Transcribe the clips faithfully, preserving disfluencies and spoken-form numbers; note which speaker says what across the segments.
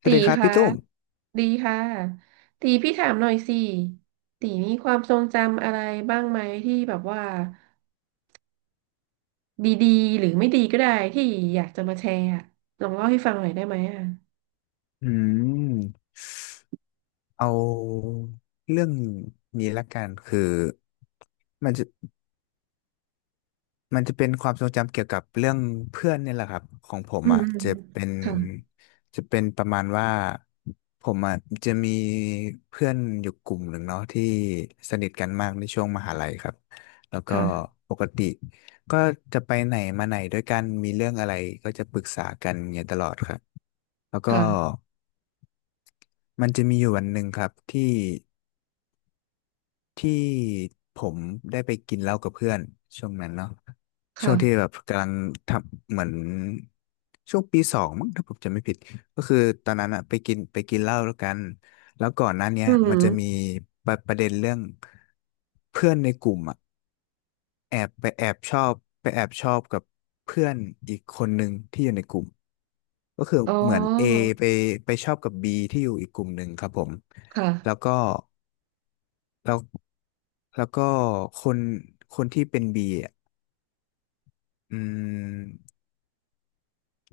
Speaker 1: สวั
Speaker 2: ตี
Speaker 1: สดีครับ
Speaker 2: คะ
Speaker 1: พี่ตุ้ม
Speaker 2: ดีค่ะตีพี่ถามหน่อยสิตีมีความทรงจำอะไรบ้างไหมที่แบบว่าดีๆหรือไม่ดีก็ได้ที่อยากจะมาแชร์อะลองเล่าให้ฟังหน่อยได้ไหมอ่ะ
Speaker 1: อืมเอาเรื่องนี้ละกันคือมันจะมันจะเป็นความทรงจำเกี่ยวกับเรื่องเพื่อนเนี่ยแหละครับของผม
Speaker 2: อืม
Speaker 1: อ่ะ
Speaker 2: อืม
Speaker 1: จะเป็น
Speaker 2: ค่ะ
Speaker 1: จะเป็นประมาณว่าผมอ่ะจะมีเพื่อนอยู่กลุ่มหนึ่งเนาะที่สนิทกันมากในช่วงมหาลัยครับแล้วก็
Speaker 2: ค่ะ
Speaker 1: ปกติก็จะไปไหนมาไหนด้วยกันมีเรื่องอะไรก็จะปรึกษากันอย่างเงี้ยตลอดครับแล้วก็
Speaker 2: ค่ะ
Speaker 1: มันจะมีอยู่วันหนึ่งครับที่ ที่ผมได้ไปกินเหล้ากับเพื่อนช่วงนั้นเนาะช่วงที่
Speaker 2: ค่ะ
Speaker 1: แบบกำลังทำเหมือนช่วงปีสองมั้งถ้าผมจำไม่ผิดก็คือตอนนั้นอะไปกินไปกินเหล้าแล้วกันแล้วก่อนหน้าเนี้ย
Speaker 2: อืม
Speaker 1: มันจะมีประประเด็นเรื่องเพื่อนในกลุ่มอะแอบไปแอบชอบไปแอบชอบกับเพื่อนอีกคนหนึ่งที่อยู่ในกลุ่มก็คือ
Speaker 2: อ๋
Speaker 1: เหมือน A
Speaker 2: อ
Speaker 1: ไปไปชอบกับ บี ที่อยู่อีกกลุ่มหนึ่งครับผม
Speaker 2: ค่ะ
Speaker 1: แล้วก็ แล้วแล้วก็คนคนที่เป็นบีอ่ะอืม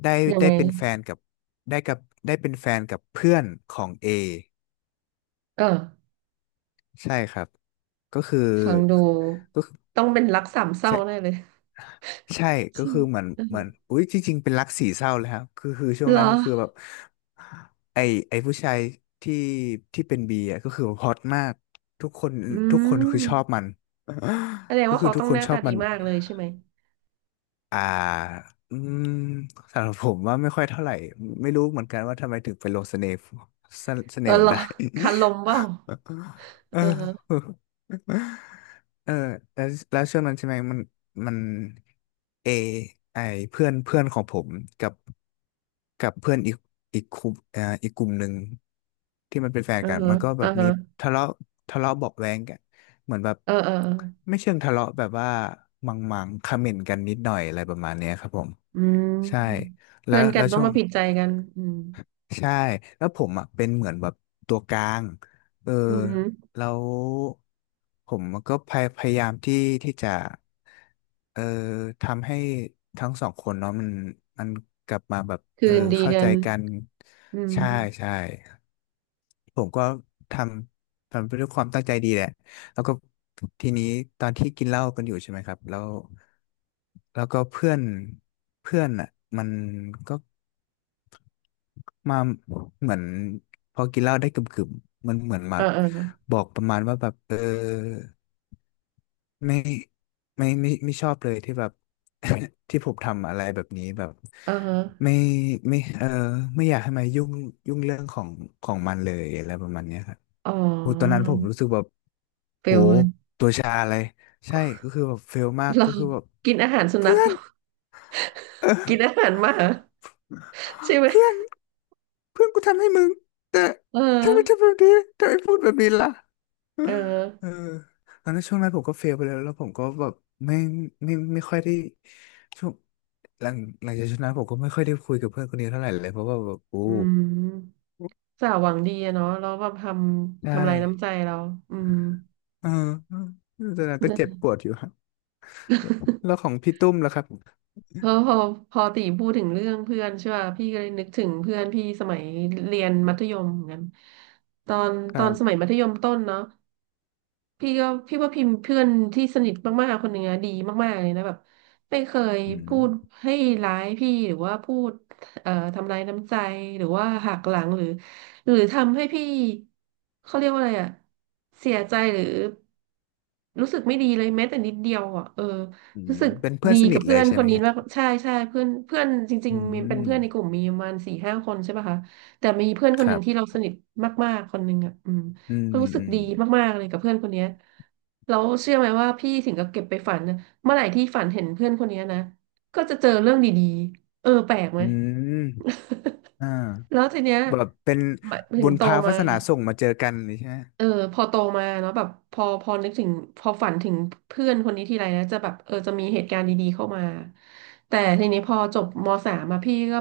Speaker 1: ได้
Speaker 2: ยังไง
Speaker 1: ได้เป็นแฟนกับได้กับได้เป็นแฟนกับเพื่อนของเอ
Speaker 2: เออ
Speaker 1: ใช่ครับก็คือ
Speaker 2: ฟังดู
Speaker 1: ก็คือ
Speaker 2: ต้องเป็นรักสามเศร้าแน่
Speaker 1: ใช่
Speaker 2: เลย
Speaker 1: ใช่ก็
Speaker 2: ใช่ ไห
Speaker 1: คื
Speaker 2: ม
Speaker 1: อเหมือน
Speaker 2: เอ
Speaker 1: เหมือน
Speaker 2: อ
Speaker 1: อุ้ยจริงๆเป็นรักสี่เศร้าเลยครับคือคือช่วง
Speaker 2: เหรอ
Speaker 1: นั้นก็คือแบบไอไอผู้ชายที่ที่เป็นบีอ่ะก็คือฮอตมากทุกคน
Speaker 2: อื
Speaker 1: ทุกคนคือชอบ
Speaker 2: ม
Speaker 1: มัน
Speaker 2: แสดง
Speaker 1: ก็
Speaker 2: ว่า
Speaker 1: คือ
Speaker 2: เขา
Speaker 1: ทุ
Speaker 2: ต้
Speaker 1: ก
Speaker 2: อง
Speaker 1: ค
Speaker 2: ห
Speaker 1: น
Speaker 2: น้า
Speaker 1: ชอ
Speaker 2: ตา
Speaker 1: บ
Speaker 2: ดี
Speaker 1: มัน
Speaker 2: มากเลยใช่ไหม
Speaker 1: อ่า อืม สำหรับผมว่าไม่ค่อยเท่าไหร่ ไม่รู้เหมือนกันว่าทำไมถึงเป็นลงเสเน่ห์สเส
Speaker 2: เอ
Speaker 1: น่
Speaker 2: อ
Speaker 1: ห์มั
Speaker 2: เหร
Speaker 1: น
Speaker 2: อ
Speaker 1: ได้
Speaker 2: คันลมเปล่า
Speaker 1: เออ
Speaker 2: เออ
Speaker 1: เออแล้วแล้วช่วงนั้นใช่ไหมมันมันเอไอเพื่อนเพื่อนของผมกับกับเพื่อนอีกอีกกลุ่มเอ่ออีกกลุ่มหนึ่งที่มันเป็นแฟ
Speaker 2: เอ
Speaker 1: น
Speaker 2: อ
Speaker 1: กันมันก็
Speaker 2: เอ
Speaker 1: แบ
Speaker 2: อ
Speaker 1: บมีทะเลาะทะเลาะเบาะแว้งกันเหมือนแบบ
Speaker 2: เออเออ
Speaker 1: ไม่เชิงทะเลาะแบบว่ามังมังคอมเมนต์กันนิดหน่อยอะไรประมาณเนี้ยครับผม
Speaker 2: อื
Speaker 1: ใช่
Speaker 2: ม
Speaker 1: แล้
Speaker 2: เพื่อ
Speaker 1: ว
Speaker 2: นกั
Speaker 1: แล้
Speaker 2: น
Speaker 1: ว
Speaker 2: ต้อ
Speaker 1: ช่
Speaker 2: ง
Speaker 1: วง
Speaker 2: มาผิดใจกันอืม
Speaker 1: ใช่แล้วผมอ่ะเป็นเหมือนแบบตัวกลางเออ
Speaker 2: อืม
Speaker 1: แล้วผมก็พยพยายามที่ที่จะเออทำให้ทั้งสองคนเนาะมันมันกลับมาแบบเอ
Speaker 2: คื
Speaker 1: อ
Speaker 2: นดี
Speaker 1: เข้า
Speaker 2: กั
Speaker 1: ใจ
Speaker 2: น
Speaker 1: กัน
Speaker 2: อืม
Speaker 1: ใช่ใช่ผมก็ทำทำไปด้วยความตั้งใจดีแหละแล้วก็ทีนี้ตอนที่กินเหล้ากันอยู่ใช่ไหมครับแล้วแล้วก็เพื่อนเพื่อนอ่ะมันก็ มาเหมือนพอกินเหล้าได้กึ่มๆมันเหมือนมา
Speaker 2: เออเออ
Speaker 1: บอกประมาณว่าแบบเออไม่ไม่ไม่ไม่ชอบเลยที่แบบ ที่ผมทำอะไรแบบนี้แบบ
Speaker 2: เออ
Speaker 1: ไม่ไม่เออไม่อยากให้มายุ่งยุ่งเรื่องของของมันเลยอะไรประมาณเนี้ยครับ
Speaker 2: อ๋
Speaker 1: โอ้ตอน
Speaker 2: อ
Speaker 1: นั้นผมรู้สึกแบบ
Speaker 2: เปล
Speaker 1: โห
Speaker 2: วเลย
Speaker 1: ตัวชาเลยใช่ก็ คือแบบเฟลมาก
Speaker 2: เรา
Speaker 1: ก็คือแบบ
Speaker 2: กินอาหารสุนั
Speaker 1: เพื่
Speaker 2: ข
Speaker 1: อนเออ
Speaker 2: กินอาหารหมา ใช่ไหม
Speaker 1: เพื่อนเพื่อนกูทำให้มึงแต่
Speaker 2: เออ
Speaker 1: ทำไมทำแบบนี้ทำไมพูดแบบนี้ล่ะ
Speaker 2: เอ
Speaker 1: เออ
Speaker 2: อ
Speaker 1: ตอนนั้นช่วงนั้นผมก็เฟลไปแล้วแล้วผมก็แบบไม่ไม่ไม่ค่อยได้ช่วงหลังหลังจากช่วงนั้นผมก็ไม่ค่อยได้คุยกับเพื่อนคนนี้เท่าไหร่เลยเพราะว่าแบบโอ้
Speaker 2: อืมสาวหวังดีอะเนาะแล้วแบบทำ
Speaker 1: ได้
Speaker 2: ทำลายน้ำใจเราอืม
Speaker 1: เออตอนนั้น ก็
Speaker 2: นะ
Speaker 1: เจ็บปวดอยู่ครับแล้วของพี่ตุ้มล่ะครับ
Speaker 2: พอพอพอตีพูดถึงเรื่องเพื่อนใช่ป่ะพี่ก็เลยนึกถึงเพื่อนพี่สมัยเรียนมัธยมเหมือนกันตอน
Speaker 1: ค
Speaker 2: ต
Speaker 1: รั
Speaker 2: อนสมัย
Speaker 1: บ
Speaker 2: มัธยมต้นเนาะพี่ก็พี่ว่าพิมพ์เพื่อนที่สนิทมากๆคนหนึ่งอะดีมากๆเลยนะแบบไม่เคย
Speaker 1: อื
Speaker 2: พูด
Speaker 1: ม
Speaker 2: ให้ร้ายพี่หรือว่าพูดเอ่อทำร้ายน้ำใจหรือว่าหักหลังหรือหรือทำให้พี่เขาเรียกว่าอะไรอะเสียใจหรือรู้สึกไม่ดีเลยแม้แต่นิดเดียวอะเออ
Speaker 1: อืม
Speaker 2: รู้สึก
Speaker 1: เป็นเพื่อ
Speaker 2: ดี
Speaker 1: นสนิ
Speaker 2: กั
Speaker 1: ท
Speaker 2: บ
Speaker 1: เล
Speaker 2: เพื่อ
Speaker 1: ย
Speaker 2: น
Speaker 1: ใช่
Speaker 2: คน
Speaker 1: ไหม
Speaker 2: นี้
Speaker 1: ฮะ
Speaker 2: มากใช่ใช่เพื่อนเพื่อนจริง
Speaker 1: อื
Speaker 2: ๆมีเป็น
Speaker 1: ม
Speaker 2: เพื่อนในกลุ่มมีประมาณสี่ห้าคนใช่ป่ะคะแต่มีเพื่อนคน
Speaker 1: ค
Speaker 2: หนึ่
Speaker 1: รั
Speaker 2: งที่
Speaker 1: บ
Speaker 2: เราสนิทมากๆคนหนึ่งอ่ะอืม
Speaker 1: อืม
Speaker 2: ก็รู้สึ
Speaker 1: อื
Speaker 2: ก
Speaker 1: ม
Speaker 2: ดีมากๆเลยกับเพื่อนคนเนี้ยแล้วเชื่อไหมว่าพี่ถึงกับเก็บไปฝันนะเมื่อไหร่ที่ฝันเห็นเพื่อนคนเนี้ยนะก็จะเจอเรื่องดีๆเออแปลกไหม
Speaker 1: อืม อ่า
Speaker 2: แล้วทีเนี้ย
Speaker 1: แบบเป็น
Speaker 2: ถึ
Speaker 1: บุ
Speaker 2: ง
Speaker 1: ญ
Speaker 2: โต
Speaker 1: พาวา
Speaker 2: มา
Speaker 1: สนาส่งมาเจอกันเลยใช่ไหม
Speaker 2: เออพอโตมาเนาะแบบพอพอนึกถึงพอฝันถึงเพื่อนคนนี้ทีไรนะจะแบบเออจะมีเหตุการณ์ดีๆเข้ามาแต่ทีนี้พอจบมสามมาพี่ก็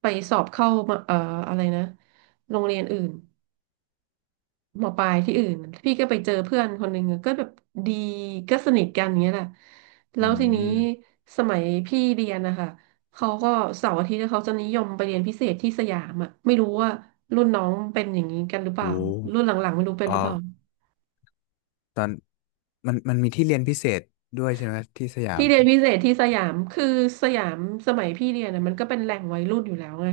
Speaker 2: ไปสอบเข้ามาเอ่ออะไรนะโรงเรียนอื่นมปลายที่อื่นพี่ก็ไปเจอเพื่อนคนหนึ่งอะก็แบบดีก็สนิทกันอย่างเงี้ยแหละแล้
Speaker 1: อื
Speaker 2: วทีนี้
Speaker 1: ม
Speaker 2: สมัยพี่เรียนนะคะเขาก็เสาร์อาทิตย์เขาจะนิยมไปเรียนพิเศษที่สยามอ่ะไม่รู้ว่ารุ่นน้องเป็นอย่างนี้กันหรือเป
Speaker 1: โอ
Speaker 2: ล่ารุ่นห
Speaker 1: ้
Speaker 2: ลังๆไม่รู้เป็
Speaker 1: เอ
Speaker 2: นหรือเป
Speaker 1: อ
Speaker 2: ล่า
Speaker 1: ตอนมันมันมีที่เรียนพิเศษด้วยใช่ไหมที่สยา
Speaker 2: ที่
Speaker 1: ม
Speaker 2: เรียนพิเศษที่สยามคือสยามสมัยพี่เรียนนะมันก็เป็นแหล่งวัยรุ่นอยู่แล้วไง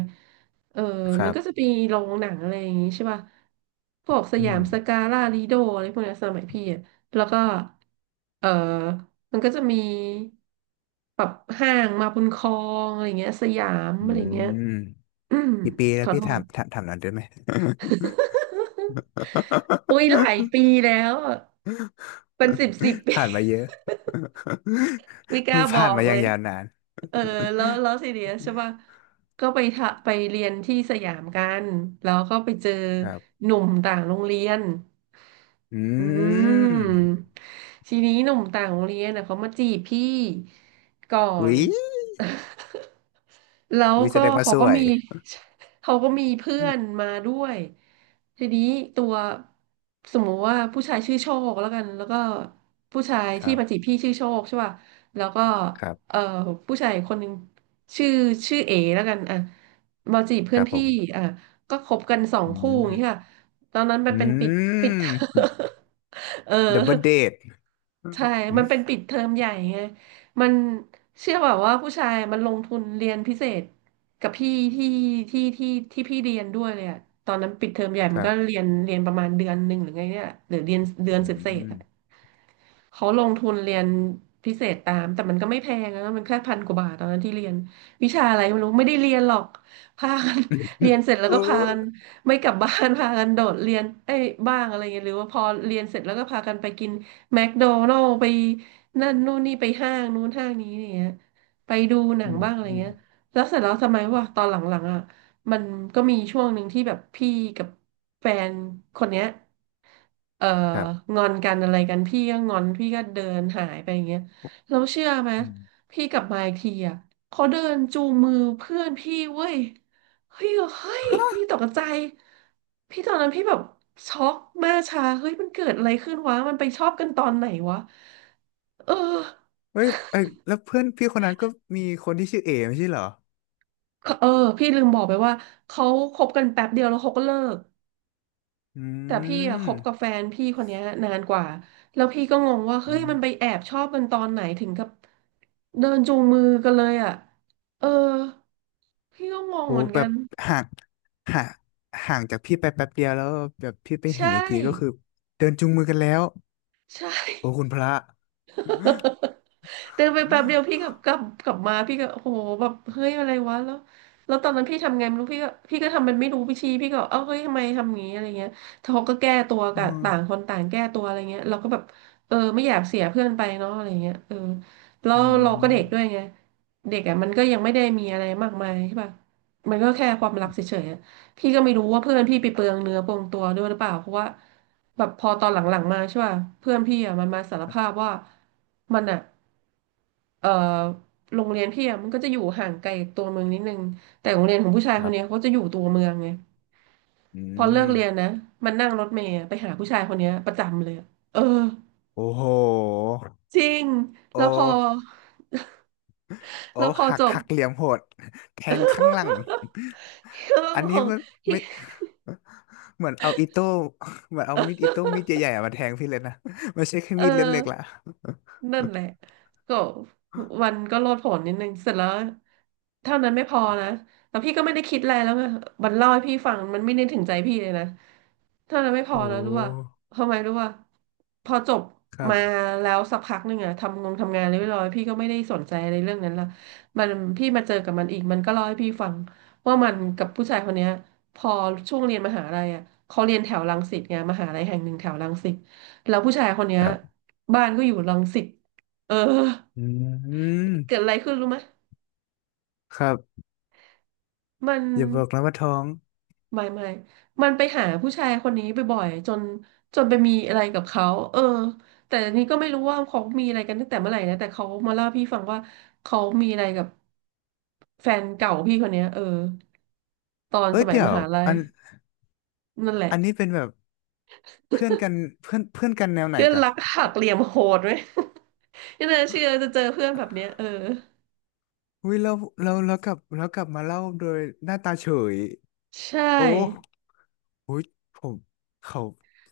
Speaker 2: เออ
Speaker 1: ค
Speaker 2: มั
Speaker 1: รั
Speaker 2: นก็จะ
Speaker 1: บ
Speaker 2: มีโรงหนังอะไรอย่างงี้ใช่ป่ะพวกส
Speaker 1: อื
Speaker 2: ยาม
Speaker 1: ม
Speaker 2: สกาล่าลิโดอะไรพวกเนี้ยสมัยพี่อะแล้วก็เออมันก็จะมีแบบห้างมาบุญครองอะไรเงี้ยสยาม
Speaker 1: อื
Speaker 2: อะไรเงี้ย
Speaker 1: ม
Speaker 2: อืม
Speaker 1: กี่ปี
Speaker 2: ข
Speaker 1: แล้ว
Speaker 2: อโท
Speaker 1: พี่ถา
Speaker 2: ษ
Speaker 1: มถามถามหน่อนได้ไหม
Speaker 2: อุ้ยหลายปีแล้วอะเป็นสิบสิบ ปี
Speaker 1: ผ่านมาเยอะ
Speaker 2: ไม่กล้า บอ
Speaker 1: ผ่าน
Speaker 2: ก
Speaker 1: มาอ
Speaker 2: เล
Speaker 1: ย่าง
Speaker 2: ย
Speaker 1: ยาวนาน
Speaker 2: เออ แล้วแล้วทีเนี้ยใช่ป่ะก็ไปทะไปเรียนที่สยามกัน แล้วก็ไปเจอ
Speaker 1: ครับ
Speaker 2: หนุ่มต่างโรงเรียน
Speaker 1: อื
Speaker 2: อื
Speaker 1: ม
Speaker 2: มทีนี้หนุ่มต่างโรงเรียนนะเขามาจีบพี่ก่อน
Speaker 1: วิ
Speaker 2: แล้ว
Speaker 1: วิแส
Speaker 2: ก็
Speaker 1: ดงว่า
Speaker 2: เขา
Speaker 1: ส
Speaker 2: ก็
Speaker 1: วย
Speaker 2: มี เขาก็มีเพื่อนมาด้วยทีนี้ตัวสมมติว่าผู้ชายชื่อโชคแล้วกันแล้วก็ผู้ชาย
Speaker 1: ค
Speaker 2: ที่
Speaker 1: รั
Speaker 2: มาจี
Speaker 1: บ
Speaker 2: บพี่ชื่อโชคใช่ป่ะแล้วก็
Speaker 1: ครับ
Speaker 2: เอ่อผู้ชายคนหนึ่งชื่อชื่อเอแล้วกันอ่ะมาจีบ
Speaker 1: ค
Speaker 2: เพื่อน
Speaker 1: รับผ
Speaker 2: พี่
Speaker 1: ม
Speaker 2: อ่ะก็คบกันสอง
Speaker 1: อื
Speaker 2: คู่อย่างเงี้ยค่ะ
Speaker 1: ม
Speaker 2: ตอนนั้นมัน
Speaker 1: อื
Speaker 2: เป็นปิดปิด
Speaker 1: ม
Speaker 2: เออ
Speaker 1: ดับเบิลเดท
Speaker 2: ใช่มันเป็นปิดเทอมใหญ่ไงมันเชื่อแบบว่าผู้ชายมันลงทุนเรียนพิเศษกับพี่ที่ที่ที่ที่พี่เรียนด้วยเลยอะตอนนั้นปิดเทอมใหญ่
Speaker 1: ค
Speaker 2: มัน
Speaker 1: รั
Speaker 2: ก็เรี
Speaker 1: บ
Speaker 2: ยนเรียนประมาณเดือนหนึ่งหรือไงเนี่ยหรือเรียนเดือน
Speaker 1: อื
Speaker 2: เศษๆ
Speaker 1: ม
Speaker 2: อะ เขาลงทุนเรียนพิเศษตามแต่มันก็ไม่แพงนะมันแค่พันกว่าบาทตอนนั้นที่เรียนวิชาอะไรไม่รู้ไม่ได้เรียนหรอกพากัน เรียน เสร็จแล้ว
Speaker 1: เออ
Speaker 2: ก็พากันไม่กลับบ้าน พากันโดดเรียนเอ้ยบ้างอะไรเงี้ยหรือว่าพอเรียนเสร็จแล้วก็พากันไปกินแมคโดนัลด์ไปนั่นนู่นนี่ไปห้างนู้นห้างนี้เนี่ยไปดูหนั
Speaker 1: อื
Speaker 2: ง
Speaker 1: ม
Speaker 2: บ้างอะไร
Speaker 1: อืม
Speaker 2: เงี้ยแล้วเสร็จแล้วทำไมวะตอนหลังๆอ่ะ มันก็มีช่วงหนึ่งที่แบบพี่กับแฟนคนเนี้ยเอ่อ
Speaker 1: ครับ
Speaker 2: งอนกันอะไรกันพี่ก็งอนพี่ก็เดินหายไปอย่างเงี้ยแล้วเชื่อไหม
Speaker 1: อืม
Speaker 2: พี่กลับมาอีกทีอ่ะเขาเดินจูงมือเพื่อนพี่เว้ยเฮ้ยเฮ้ยพี่ตกใจพี่ตอนนั้นพี่แบบช็อกมากชาเฮ้ยมันเกิดอะไรขึ้นวะมันไปชอบกันตอนไหนวะเออ
Speaker 1: เฮ้ยเอ้ยแล้วเพื่อนพี่คนนั้นก็มีคนที่ชื่อเอไม่ใช่เหรอ
Speaker 2: เออพี่ลืมบอกไปว่าเขาคบกันแป๊บเดียวแล้วเขาก็เลิก
Speaker 1: อื
Speaker 2: แต่พี่อะค
Speaker 1: ม
Speaker 2: บกับแฟนพี่คนเนี้ยนานกว่า แล้วพี่ก็งงว่าเฮ้
Speaker 1: อื
Speaker 2: ย
Speaker 1: ม
Speaker 2: มันไปแอบชอบกันตอนไหนถึงกับเดินจูงมือกันเลยอ่ะเออพี่ก็งง
Speaker 1: โห
Speaker 2: เหมือน
Speaker 1: แบ
Speaker 2: กั
Speaker 1: บ
Speaker 2: น
Speaker 1: ห่างห่างห่างจากพี่ไปแป๊บเดียวแล้วแบบพี่ไปเห็
Speaker 2: ใช่
Speaker 1: นอีกทีก็คือเดินจูงมือกันแล้ว
Speaker 2: ใช
Speaker 1: โอ้
Speaker 2: ่
Speaker 1: คุณพระ
Speaker 2: เดินไปแป๊บเดียวพี่กลั บกลับกลับมาพี่ก็โอ้โหแบบเฮ้ยอะไรวะแล้วแล้วตอนนั้นพี่ทำไงไม่รู้พี่ก็พี่ก็ทำมันไม่รู้พี่ชี้พี่ก็เอ้าเฮ้ยทำไมทำอย่างงี้อะไรเงี้ยเขาก็แก้ตัว
Speaker 1: อื
Speaker 2: กัน
Speaker 1: ม
Speaker 2: ต่างคนต่างแก้ตัวอะไรเงี้ยเราก็แบบเออไม่อยากเสียเพื่อนไปเนาะอะไรเงี้ยเออแล้
Speaker 1: อื
Speaker 2: วเราก็เด็กด้วย
Speaker 1: ม
Speaker 2: ไงเด็กอ่ะมันก็ยังไม่ได้มีอะไรมากมายใช่ป่ะมันก็แค่ความรักเฉยๆอะพี่ก็ไม่รู้ว่าเพื่อนพี่ไปเปลืองเนื้อเปลืองตัวด้วยหรือเปล่าเพราะว่าแบบพอตอนหลังๆมาใช่ป่ะเพื่อนพี่อ่ะมันมาสารภาพว่ามันอ่ะ เอ่อโรงเรียนพี่อะมันก็จะอยู่ห่างไกลตัวเมืองนิดนึงแต่โรงเรียนของผู้ชาย
Speaker 1: ค
Speaker 2: ค
Speaker 1: รั
Speaker 2: นเนี้ย
Speaker 1: บ
Speaker 2: เขาจะอยู่ตัวเมืองไง
Speaker 1: อื
Speaker 2: พอเลิ
Speaker 1: ม
Speaker 2: กเรียนนะ มันนั่งรถเมล์ะไปหาผู้ชายคนเนี้ยประจำเลยอะเออ
Speaker 1: โอ้โห
Speaker 2: จริง
Speaker 1: โอ
Speaker 2: แล้วพอ
Speaker 1: ้ โอ้
Speaker 2: แล้วพอ
Speaker 1: หั
Speaker 2: จ
Speaker 1: ก
Speaker 2: บ
Speaker 1: หักเหลี่ยมโหด แทงข้างหลัง
Speaker 2: เรื่อง
Speaker 1: อัน
Speaker 2: ข
Speaker 1: นี้
Speaker 2: อง
Speaker 1: ไม่ไม่เหมือนเอาอิโต้ เหมือนเอามีดอิโต้มีดใหญ่ๆอะมาแทงพี่เลยนะ ไม่ใช่แค่
Speaker 2: เออ
Speaker 1: มีดเล่มเล็กละ
Speaker 2: นั่นแหละก็มันก็โลดโผนนิดนึงเสร็จแล้วเท่านั้นไม่พอนะแล้วพี่ก็ไม่ได้คิดอะไรแล้วไงมันเล่าให้พี่ฟังมันไม่ได้ถึงใจพี่เลยนะเท่านั้นไม่พ อ
Speaker 1: โอ้
Speaker 2: นะรู้ว่าทำไมรู้ว่าพอจบ
Speaker 1: ครั
Speaker 2: มา
Speaker 1: บ
Speaker 2: แล้วสักพักหนึ่งอะทำงงทำงานเรียบร้อยพี่ก็ไม่ได้สนใจอะไรเรื่องนั้นละมันพี่มาเจอกับมันอีกมันก็เล่าให้พี่ฟังว่ามันกับผู้ชายคนเนี้ยพอช่วงเรียนมหาลัยอะเขาเรียนแถวรังสิตไงมหาลัยแห่งหนึ่งแถวรังสิตแล้วผู้ชายคนเนี้ย
Speaker 1: ครับ
Speaker 2: บ้านก็อยู่รังสิตเออ
Speaker 1: อื
Speaker 2: เกิดอะ
Speaker 1: ม
Speaker 2: ไรขึ้นรู้ไหม
Speaker 1: ครับ
Speaker 2: มัน
Speaker 1: อย่าบอกนะว่าท้อง
Speaker 2: ไม่ไม่มันไปหาผู้ชายคนนี้บ่อยๆจนจนไปมีอะไรกับเขาเออแต่อันนี้ก็ไม่รู้ว่าเขามีอะไรกันตั้งแต่เมื่อไหร่นะแต่เขามาเล่าให้พี่ฟังว่าเขามีอะไรกับแฟนเก่าพี่คนเนี้ยเออตอน
Speaker 1: เอ้
Speaker 2: ส
Speaker 1: ย
Speaker 2: มัย
Speaker 1: เดี๋ย
Speaker 2: ม
Speaker 1: ว
Speaker 2: หาลัย
Speaker 1: อัน
Speaker 2: นั่นแหละ
Speaker 1: อันนี้เป็นแบบเพื่อนกันเพื่อนเพื่อนกันแนวไหน
Speaker 2: เพื่อน
Speaker 1: กัน
Speaker 2: รักหักเหลี่ยมโหดไหม ไม่น่าเชื่อจะเจอเพื่อนแบบเนี้ยเออ
Speaker 1: อุ้ยเราเราเรากลับเรากลับมาเล่าโดยหน้าตาเฉย
Speaker 2: ใช
Speaker 1: โอ้
Speaker 2: ่
Speaker 1: อุ้ยผมเขา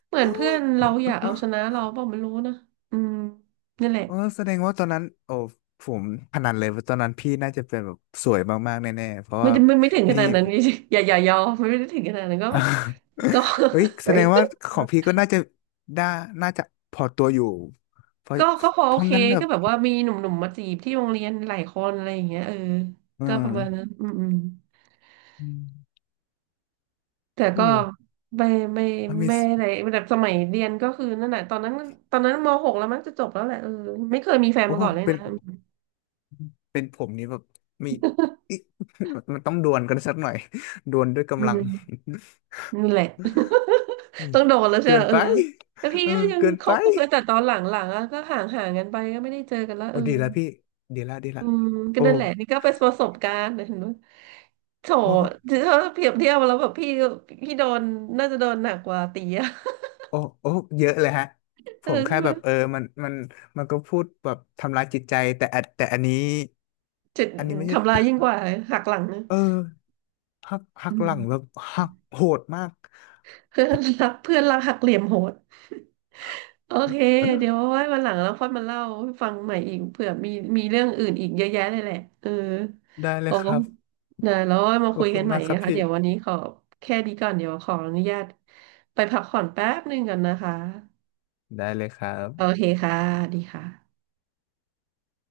Speaker 2: เหมือนเพื่อนเราอยากเอาชนะเราเปล่าไม่รู้นะอืมนั่นแหละ
Speaker 1: เออแสดงว่าตอนนั้นโอ้ผมพนันเลยว่าตอนนั้นพี่น่าจะเป็นแบบสวยมากๆแน่ๆเพราะ
Speaker 2: ไม่
Speaker 1: ว่า
Speaker 2: ได้ไม่ไม่ถึงข
Speaker 1: ไม่
Speaker 2: นาดนั้น จริงๆอย่าอย่ายอมไม่ได้ถึงขนาดนั้นก็ ก็
Speaker 1: เอ้ยแส ดงว่าของพี่ก็น่าจะได้น่าจะพอตัวอยู่เพราะ
Speaker 2: ก็ก็พอ
Speaker 1: เพ
Speaker 2: โอ
Speaker 1: ราะ
Speaker 2: เค
Speaker 1: งั้นแบ
Speaker 2: ก็
Speaker 1: บ
Speaker 2: แบบว่ามีหนุ่มๆมาจีบที่โรงเรียนหลายคนอะไรอย่างเงี้ยเออ
Speaker 1: เอ
Speaker 2: ก็ประมาณนั้
Speaker 1: อ
Speaker 2: นอืมอืม
Speaker 1: อม
Speaker 2: แต่ก็
Speaker 1: โอ้
Speaker 2: ไม่ไม่ไม่
Speaker 1: อะเมซิ่ง
Speaker 2: อะไรแบบสมัยเรียนก็คือนั่นแหละตอนนั้นตอนนั้นมหกแล้วมั้งจะจบแล้วแหละเออไม่เคยมีแฟน
Speaker 1: โอ้
Speaker 2: มาก่อนเลย
Speaker 1: เป็
Speaker 2: นะ
Speaker 1: นเป็นผมนี้แบบมี อิ๊ะมันต้องดวลกันสักหน่อยดวลด้วย
Speaker 2: อื
Speaker 1: กำลัง
Speaker 2: ม นั่นแหละ
Speaker 1: อื ม
Speaker 2: ต้องโดนแล้วใช่
Speaker 1: เกิ
Speaker 2: ไหม
Speaker 1: น
Speaker 2: เอ
Speaker 1: ไป
Speaker 2: อแล้วพี่
Speaker 1: เออ
Speaker 2: ก็ยัง
Speaker 1: เกิน
Speaker 2: ค
Speaker 1: ไป
Speaker 2: บกับเพื่อนแต่ตอนหลังๆอะก็ห่างห่างกันไปก็ไม่ได้เจอกันและ
Speaker 1: โอ้
Speaker 2: เออ
Speaker 1: ดีละพี่ดีละดี
Speaker 2: อื
Speaker 1: ละ
Speaker 2: มก็
Speaker 1: โอ้
Speaker 2: นั่นแหละนี่ก็เป็นประสบการณ์นะเห็นไหมโถ
Speaker 1: โอ้
Speaker 2: ถ้าเปรียบเทียบแล้วแบบพี่ก็พี่โดนน่าจะโดนหนักกว่าตีอะ
Speaker 1: โอ้โอ้เยอะเลยฮะ ผ
Speaker 2: เออ
Speaker 1: มแค่
Speaker 2: ใช่ไหม
Speaker 1: แบบเออมันมันมันก็พูดแบบทำร้ายจิตใจแต่อันแต่อันนี้
Speaker 2: จะ
Speaker 1: อันนี้ไม่ใช่
Speaker 2: ทำลายยิ่งกว่าหักหลังนะ
Speaker 1: เออหักหั
Speaker 2: อื
Speaker 1: กห
Speaker 2: ม
Speaker 1: ลังแบบหักโหดมาก
Speaker 2: เพื่อนรักเพื่อนรักหักเหลี่ยมโหด โอเคเดี๋ยว เอาไว้วันหลังแล้วค่อยมาเล่าให้ฟังใหม่อีกเผื่อมีมีเรื่องอื่นอีกเยอะแยะเลยแหละเออ
Speaker 1: ได้เล
Speaker 2: โอ้
Speaker 1: ยครับ
Speaker 2: นะแล้วเอามา
Speaker 1: ขอ
Speaker 2: คุ
Speaker 1: บ
Speaker 2: ย
Speaker 1: คุ
Speaker 2: กั
Speaker 1: ณ
Speaker 2: นใหม่
Speaker 1: มากครั
Speaker 2: นะ
Speaker 1: บ
Speaker 2: คะ
Speaker 1: พี่
Speaker 2: เดี๋ยววันนี้ขอแค่นี้ก่อนเดี๋ยวขออนุญาตไปพักผ่อนแป๊บหนึ่งก่อนนะคะ
Speaker 1: ได้เลยครับ
Speaker 2: โอเคค่ะดีค่ะ